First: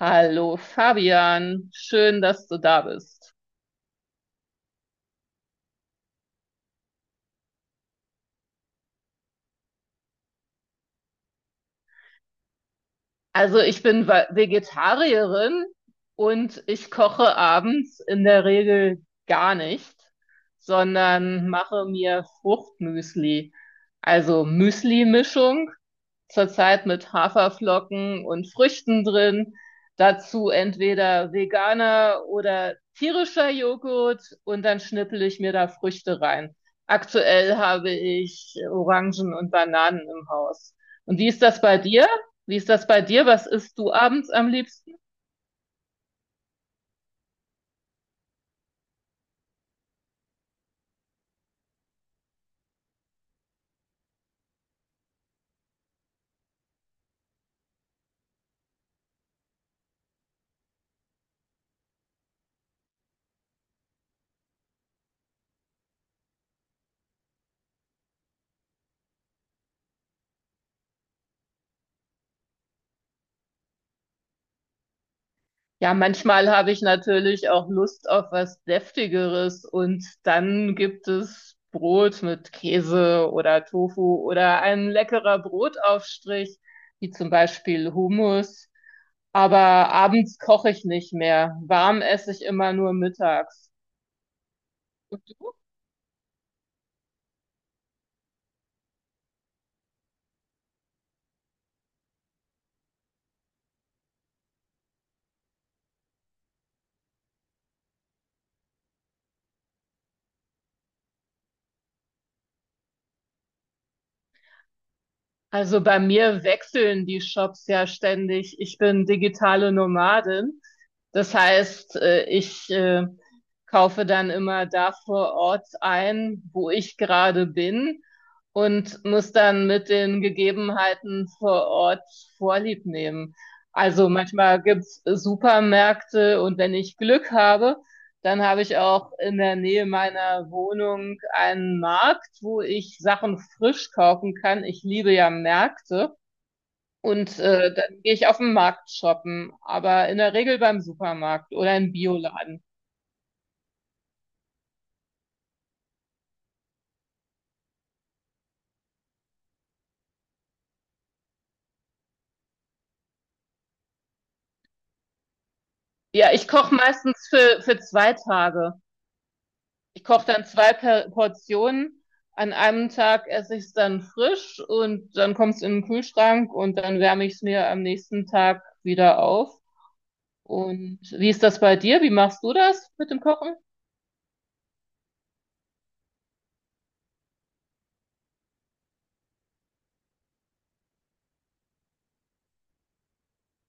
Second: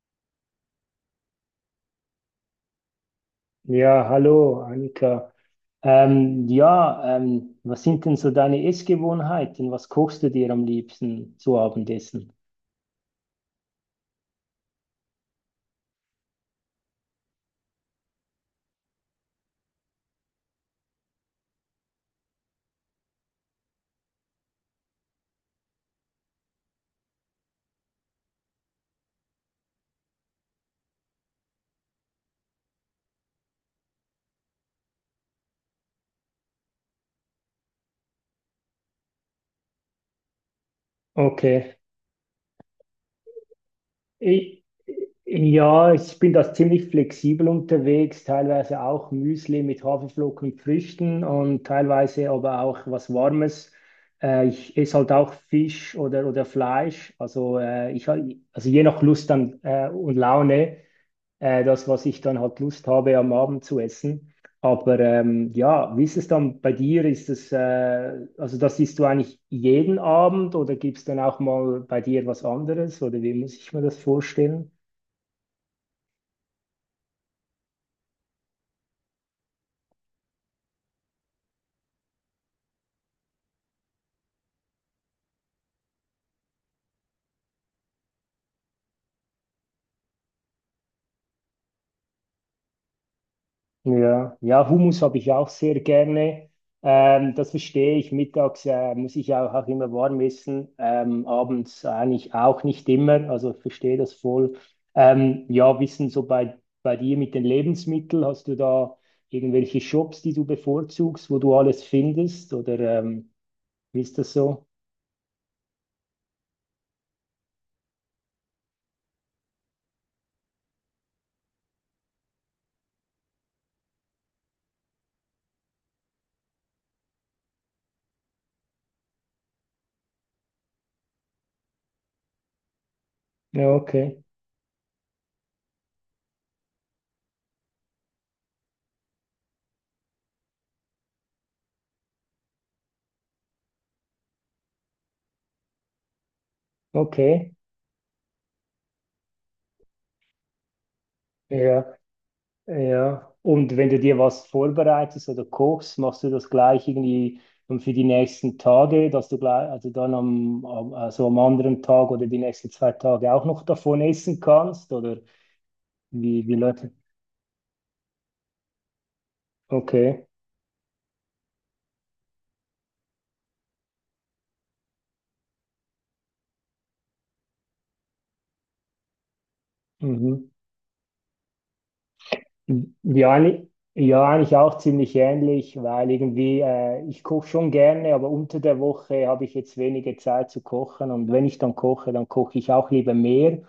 Hallo Fabian, schön, dass du da bist. Ja, hallo Annika. Ja, was sind denn so deine Essgewohnheiten? Was kochst du dir am liebsten zu Abendessen? Also ich bin Vegetarierin und ich koche abends in der Regel gar nicht, sondern mache mir Fruchtmüsli. Also Müsli-Mischung zurzeit mit Haferflocken und Früchten drin. Dazu entweder veganer oder tierischer Joghurt und dann schnippel ich mir da Früchte rein. Aktuell habe ich Orangen und Bananen im Haus. Und wie ist das Okay. bei dir? Wie ist das bei dir? Was isst du abends am Ich, liebsten? ja, ich bin da ziemlich flexibel unterwegs, teilweise auch Müsli mit Haferflocken und Früchten und teilweise aber auch was Warmes. Ich esse halt auch Fisch oder Fleisch. Also, also je nach Lust dann und Laune. Das, was ich dann halt Lust habe, am Abend zu essen. Aber ja, wie ist es dann bei dir? Also das isst du eigentlich jeden Abend oder gibt es dann auch mal bei dir was anderes? Oder wie muss ich mir das vorstellen? Ja, manchmal habe ich natürlich auch Lust auf was Deftigeres und dann gibt es Brot mit Käse oder Tofu oder ein leckerer Brotaufstrich, wie zum Beispiel Hummus. Aber abends koche ich nicht mehr. Warm esse ich immer nur mittags. Ja, ja, Hummus habe Und ich ja auch du? sehr gerne. Das verstehe ich. Mittags muss ich auch immer warm essen. Abends eigentlich auch nicht immer. Also verstehe das voll. Ja, wissen so bei dir mit den Lebensmitteln, hast du da irgendwelche Shops, die du bevorzugst, wo du alles findest? Oder wie ist das so? Also bei mir wechseln die Shops ja ständig. Ich bin digitale Nomadin. Das heißt, ich kaufe dann immer da vor Ort ein, wo ich gerade bin und muss dann mit den Gegebenheiten vor Ort Vorlieb nehmen. Ja, Also okay. manchmal gibt's Supermärkte und wenn ich Glück habe, dann habe ich auch in der Nähe meiner Wohnung einen Markt, wo ich Sachen frisch kaufen kann. Ich liebe ja Märkte. Und Okay. Dann gehe ich auf den Markt shoppen, aber in der Regel beim Supermarkt oder im Ja. Bioladen. Ja, und wenn du dir was vorbereitest oder kochst, machst du das gleich irgendwie dann für die nächsten Tage, dass du gleich, also also am anderen Tag oder die nächsten zwei Tage auch noch davon essen kannst? Oder Ja, ich wie koche Leute? meistens für zwei Tage. Ich koche Okay. dann zwei per Portionen. An einem Tag esse ich es dann frisch und dann kommt es in den Kühlschrank und dann wärme ich es mir am nächsten Tag wieder auf. Mhm. Und wie ist das bei dir? Wie machst du das mit dem Kochen? Ja, eigentlich auch ziemlich ähnlich, weil ich koche schon gerne, aber unter der Woche habe ich jetzt wenige Zeit zu kochen. Und wenn ich dann koche ich auch lieber mehr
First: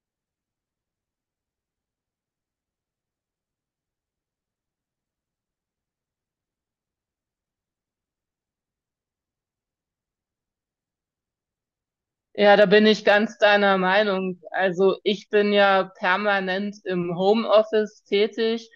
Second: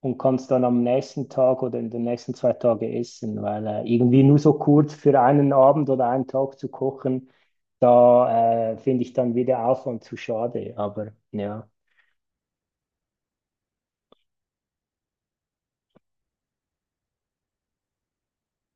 und kann es dann am nächsten Tag oder in den nächsten zwei Tagen essen, weil irgendwie nur so kurz für einen Abend oder einen Tag zu kochen, da finde ich dann wieder Aufwand zu schade. Aber ja, Ja, da bin ich ganz deiner Meinung. Also ich bin ja permanent im Homeoffice tätig,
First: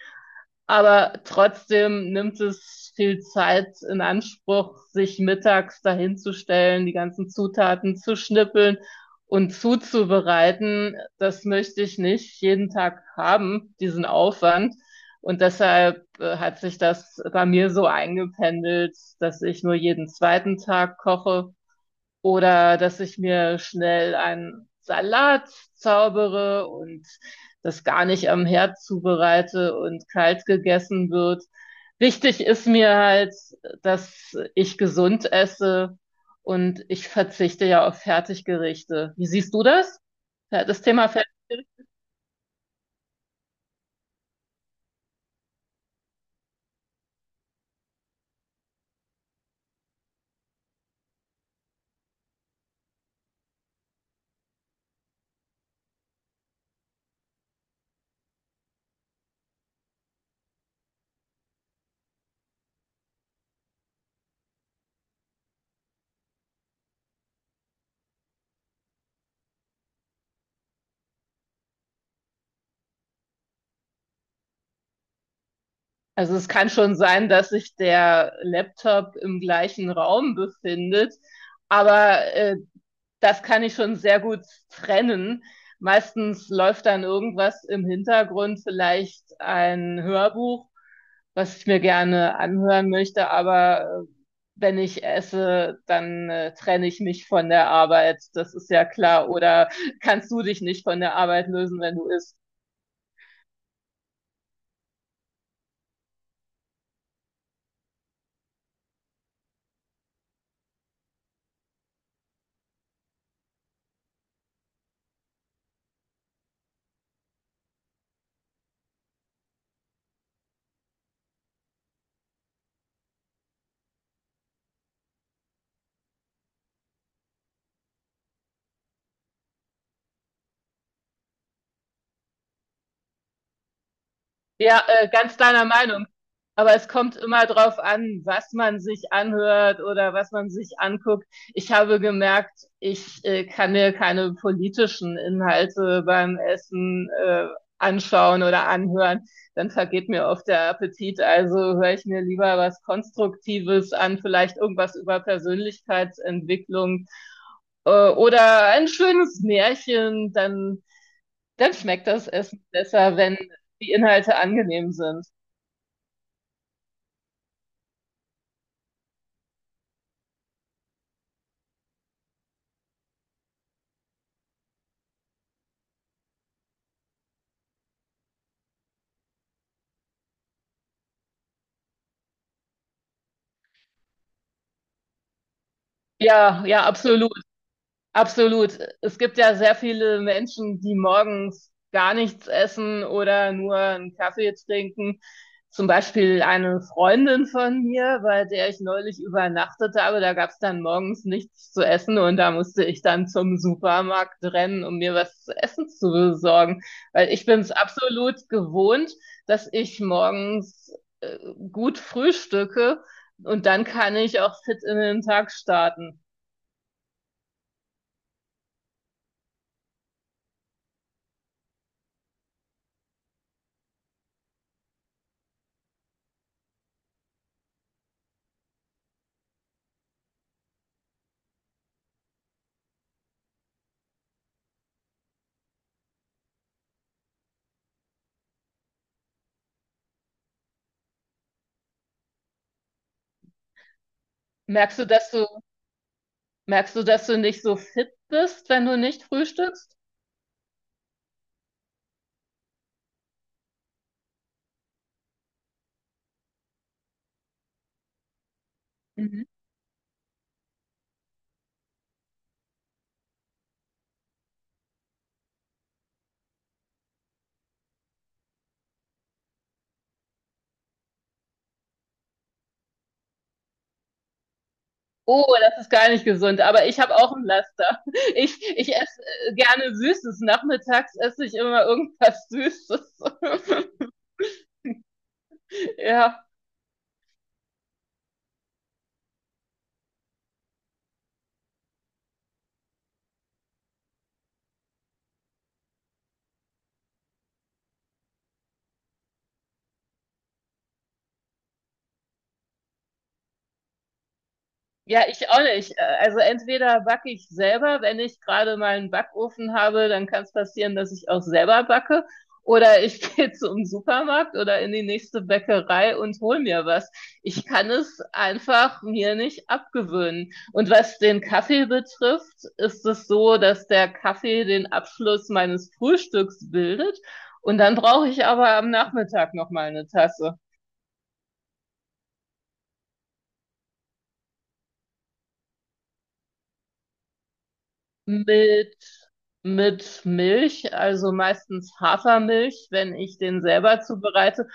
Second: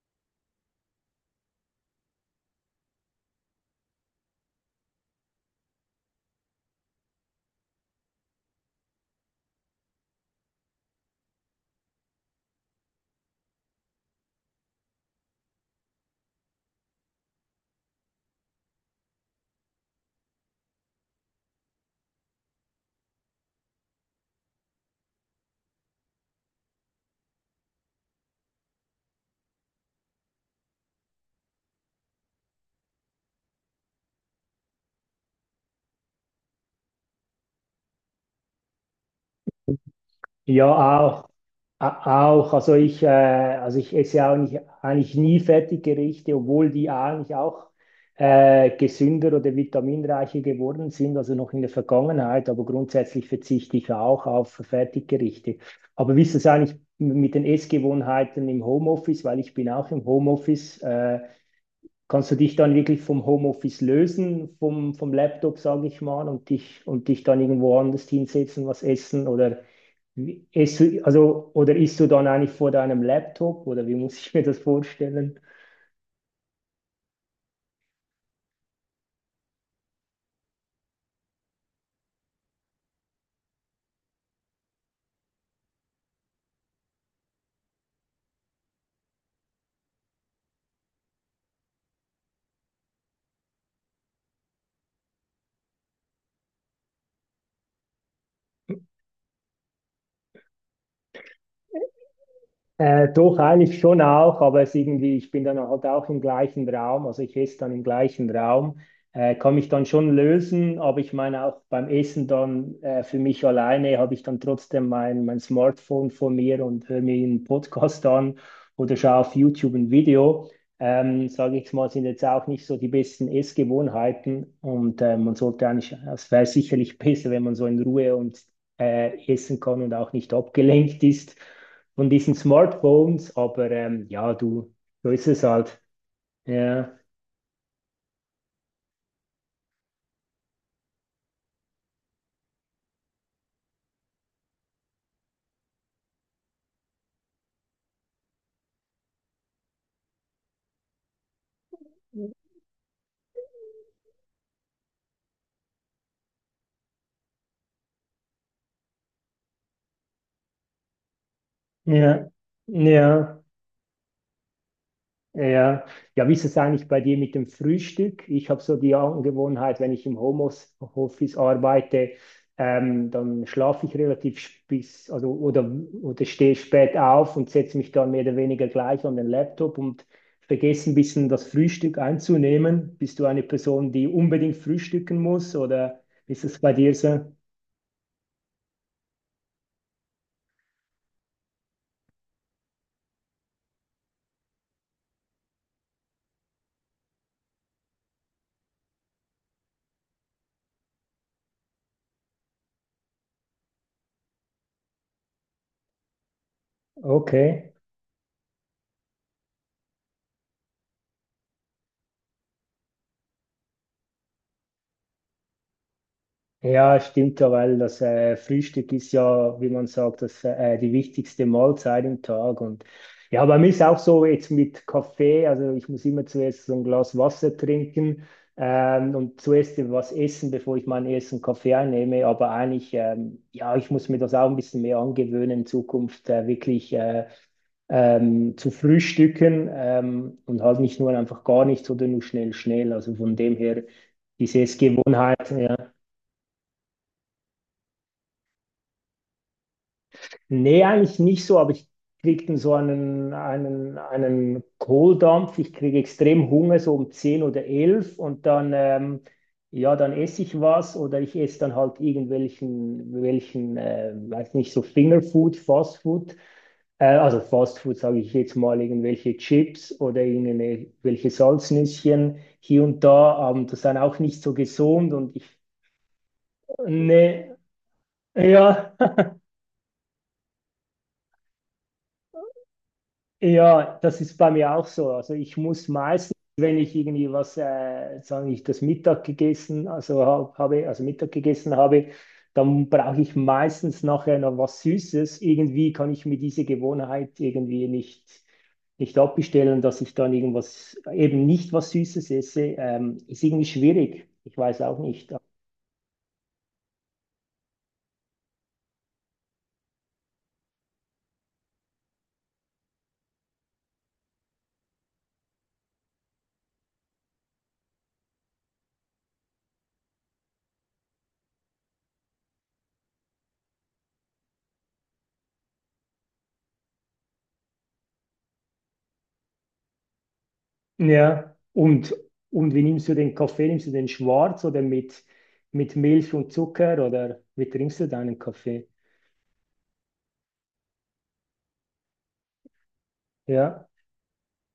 aber trotzdem nimmt es viel Zeit in Anspruch, sich mittags dahinzustellen, die ganzen Zutaten zu schnippeln und zuzubereiten. Das möchte ich nicht jeden Tag haben, diesen Aufwand. Und deshalb hat sich das bei mir so eingependelt, dass ich nur jeden zweiten Tag koche oder dass ich mir schnell einen Salat zaubere und das gar nicht am Herd zubereite und kalt gegessen wird. Wichtig ist mir halt, dass ich gesund esse und ich verzichte ja auf Fertiggerichte. Wie siehst du das? Ja, das ja, Thema auch. Fertiggerichte? Auch, also ich esse ja auch nicht, eigentlich nie Fertiggerichte, obwohl die eigentlich auch gesünder oder vitaminreicher geworden sind, also noch in der Vergangenheit, aber grundsätzlich verzichte ich auch auf Fertiggerichte. Aber wie ist es eigentlich mit den Essgewohnheiten im Homeoffice? Weil ich bin auch im Homeoffice. Kannst du dich dann wirklich vom Homeoffice lösen, vom Laptop, sage ich mal, und und dich dann irgendwo anders hinsetzen, was essen oder isst du, also, oder isst du dann eigentlich vor deinem Laptop oder wie muss ich mir das vorstellen? Also es kann schon sein, dass sich der Laptop im gleichen Raum befindet, aber das kann ich schon sehr gut trennen. Meistens läuft dann irgendwas im Hintergrund, vielleicht ein Hörbuch, was ich mir gerne anhören möchte, aber wenn ich esse, dann trenne ich mich von der Arbeit. Das ist ja klar. Oder kannst du dich nicht von der Arbeit lösen, wenn du isst? Doch, eigentlich schon auch, aber es irgendwie, ich bin dann halt auch im gleichen Raum, also ich esse dann im gleichen Raum, kann mich dann schon lösen, aber ich meine auch beim Essen dann für mich alleine habe ich dann trotzdem mein Smartphone vor mir und höre mir einen Podcast an oder schaue auf YouTube ein Video. Sage ich mal, sind jetzt auch nicht so die besten Essgewohnheiten und man sollte eigentlich, es wäre sicherlich besser, wenn man so in Ruhe und essen kann und auch nicht abgelenkt ist von diesen Smartphones, aber Ja, so ist ganz es deiner halt. Meinung. Aber es Ja, kommt immer drauf an, was man sich anhört oder was man sich anguckt. Ich habe gemerkt, ich kann mir keine politischen Inhalte beim Essen anschauen oder anhören. Dann vergeht mir oft der Appetit. Also höre ich mir lieber was Konstruktives an, vielleicht irgendwas über Persönlichkeitsentwicklung oder ein schönes Märchen. Dann dann schmeckt das ja, Essen besser, wenn ja, die Inhalte angenehm sind. ja. Ja, wie ist es eigentlich bei dir mit dem Frühstück? Ich habe so die Angewohnheit, wenn ich im Homeoffice arbeite, dann schlafe ich relativ sp- bis, also oder stehe spät auf und setze mich dann mehr oder weniger gleich an den Laptop und vergesse ein bisschen das Frühstück einzunehmen. Bist du eine Person, die unbedingt frühstücken muss oder ist es Ja, bei ja, dir so? absolut. Absolut. Es gibt ja sehr viele Menschen, die morgens gar nichts essen oder nur einen Kaffee trinken. Zum Beispiel eine Freundin von mir, bei der ich neulich übernachtet habe, da gab es dann morgens nichts zu essen und da musste ich dann zum Supermarkt rennen, um mir was zu essen zu besorgen. Weil ich bin es Okay. absolut gewohnt, dass ich morgens, äh, gut frühstücke und dann kann ich auch fit in den Tag starten. Ja, stimmt ja, weil das Frühstück ist ja, wie man sagt, die wichtigste Mahlzeit im Tag. Und ja, bei mir ist auch so jetzt mit Kaffee, also ich muss immer zuerst so ein Glas Wasser trinken und zuerst was essen, bevor ich meinen ersten Kaffee einnehme. Aber eigentlich, ja, ich muss mir das auch ein bisschen mehr angewöhnen, in Zukunft wirklich zu frühstücken und halt nicht nur einfach gar nichts oder nur schnell, schnell. Also von dem her, diese Merkst du, dass du Gewohnheit, ja. Merkst du, dass du nicht so fit bist, wenn du nicht frühstückst? Nee, eigentlich nicht so, aber ich kriege dann so einen Kohldampf. Ich kriege extrem Hunger, so um 10 oder 11 und dann, Mhm. ja, dann esse ich was oder ich esse dann halt weiß nicht, so Fingerfood, Fastfood. Also Fastfood sage ich jetzt mal, irgendwelche Chips oder irgendwelche Salznüsschen hier und da. Das ist dann auch nicht so gesund Oh, das ist gar nicht gesund, aber ich habe auch ein nee, Laster. Ja. Ich esse gerne Süßes. Nachmittags esse ich immer irgendwas Süßes. Ja, das ist bei mir auch so. Also ich muss meistens, Ja. wenn ich irgendwie sagen ich, das Mittag gegessen, also hab, habe, also Mittag gegessen habe, dann brauche ich meistens nachher noch was Süßes. Irgendwie kann ich mir diese Gewohnheit nicht abbestellen, dass ich dann irgendwas, eben nicht was Süßes esse. Ist irgendwie schwierig. Ich weiß auch Ja, nicht. ich auch nicht. Also entweder backe ich selber, wenn ich gerade mal einen Backofen habe, dann kann es passieren, dass ich auch selber backe. Oder ich gehe zum Supermarkt oder in die nächste Bäckerei und hol mir was. Ich kann es einfach mir nicht abgewöhnen. Und was den Kaffee betrifft, ist es so, dass der Kaffee den Abschluss meines Frühstücks bildet. Und dann brauche ich aber am Nachmittag noch mal eine Tasse. Ja, und wie nimmst du den Kaffee? Nimmst du den schwarz oder mit Milch und Zucker oder wie trinkst du deinen Kaffee? Mit, mit Milch, also meistens Hafermilch, wenn ich den Ja, selber zubereite.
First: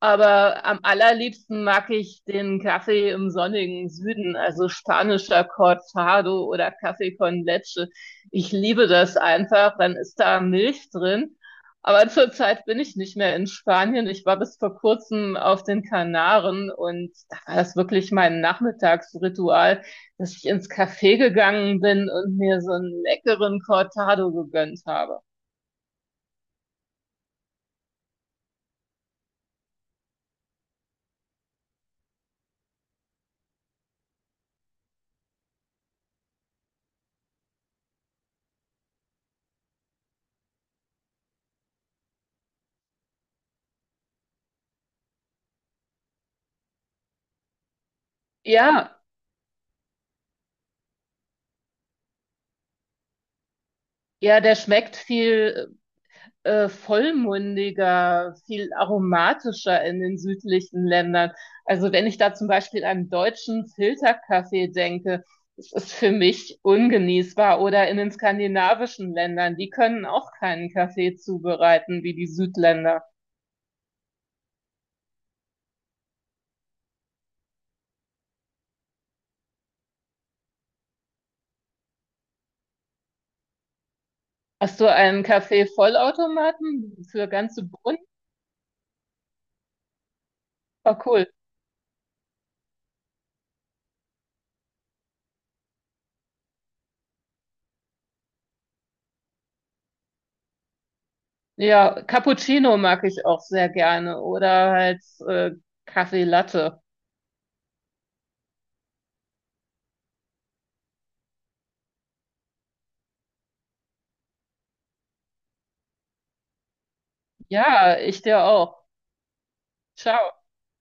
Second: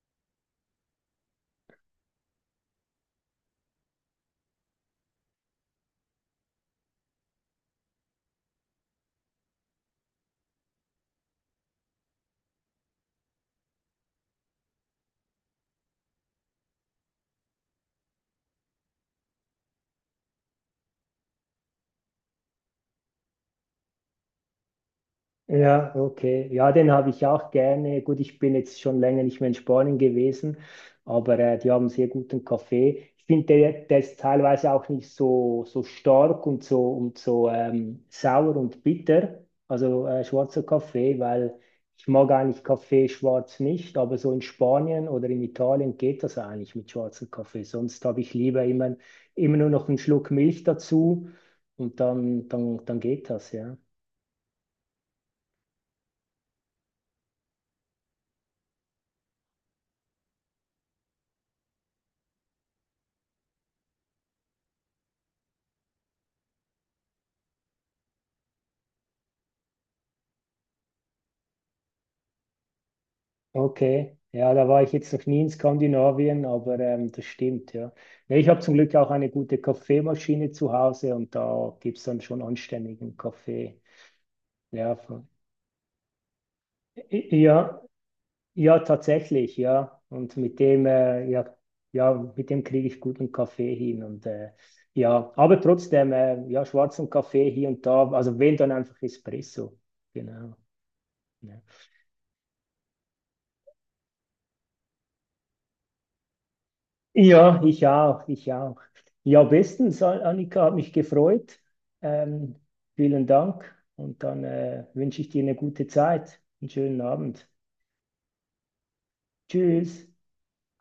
Aber am allerliebsten mag ich den Kaffee im sonnigen Süden, also spanischer Cortado oder Kaffee con Leche. Ich liebe das einfach, dann ist da Milch drin. Aber zurzeit bin ich nicht mehr in Spanien. Ich war bis vor kurzem auf den Kanaren und da war das wirklich mein Nachmittagsritual, dass ich ins Café gegangen bin und mir so einen leckeren Cortado gegönnt habe. ja, okay. Ja, den habe ich auch gerne. Gut, ich bin jetzt schon länger nicht mehr in Spanien gewesen, aber die haben sehr guten Kaffee. Ich finde, der ist teilweise auch nicht so stark und so sauer und bitter, also schwarzer Kaffee, weil ich mag eigentlich Kaffee schwarz nicht, aber so in Spanien oder in Italien geht das eigentlich mit schwarzem Kaffee. Sonst habe ich lieber Ja, immer nur noch einen Schluck Milch dazu und dann geht das, ja. ja, der schmeckt viel vollmundiger, viel aromatischer in den südlichen Ländern. Also wenn ich da zum Beispiel an deutschen Filterkaffee denke, das ist für mich ungenießbar. Oder in den skandinavischen Ländern, die können auch keinen Kaffee zubereiten wie die Südländer. Okay, ja, da war ich jetzt noch nie in Skandinavien, aber das stimmt, ja. Nee, ich habe zum Glück auch eine gute Kaffeemaschine zu Hause und da gibt es dann schon anständigen Kaffee. Hast du Ja, einen von, Kaffee-Vollautomaten für ganze ja, Bohnen? ja, tatsächlich, ja. Und mit dem, Oh, cool. äh, ja, ja, mit dem kriege ich guten Kaffee hin. Und ja, aber trotzdem, ja, schwarzen Kaffee hier und da, also wenn dann einfach Espresso. Genau. Ja. Ja, Cappuccino mag ich auch sehr gerne oder halt Kaffee Latte. Ja, ich auch, ich auch. Ja, bestens, Annika, hat mich gefreut. Ähm, Vielen Dank und dann wünsche ich dir eine gute Zeit, einen schönen Abend. Ja, ich dir auch. Tschüss. Ciao.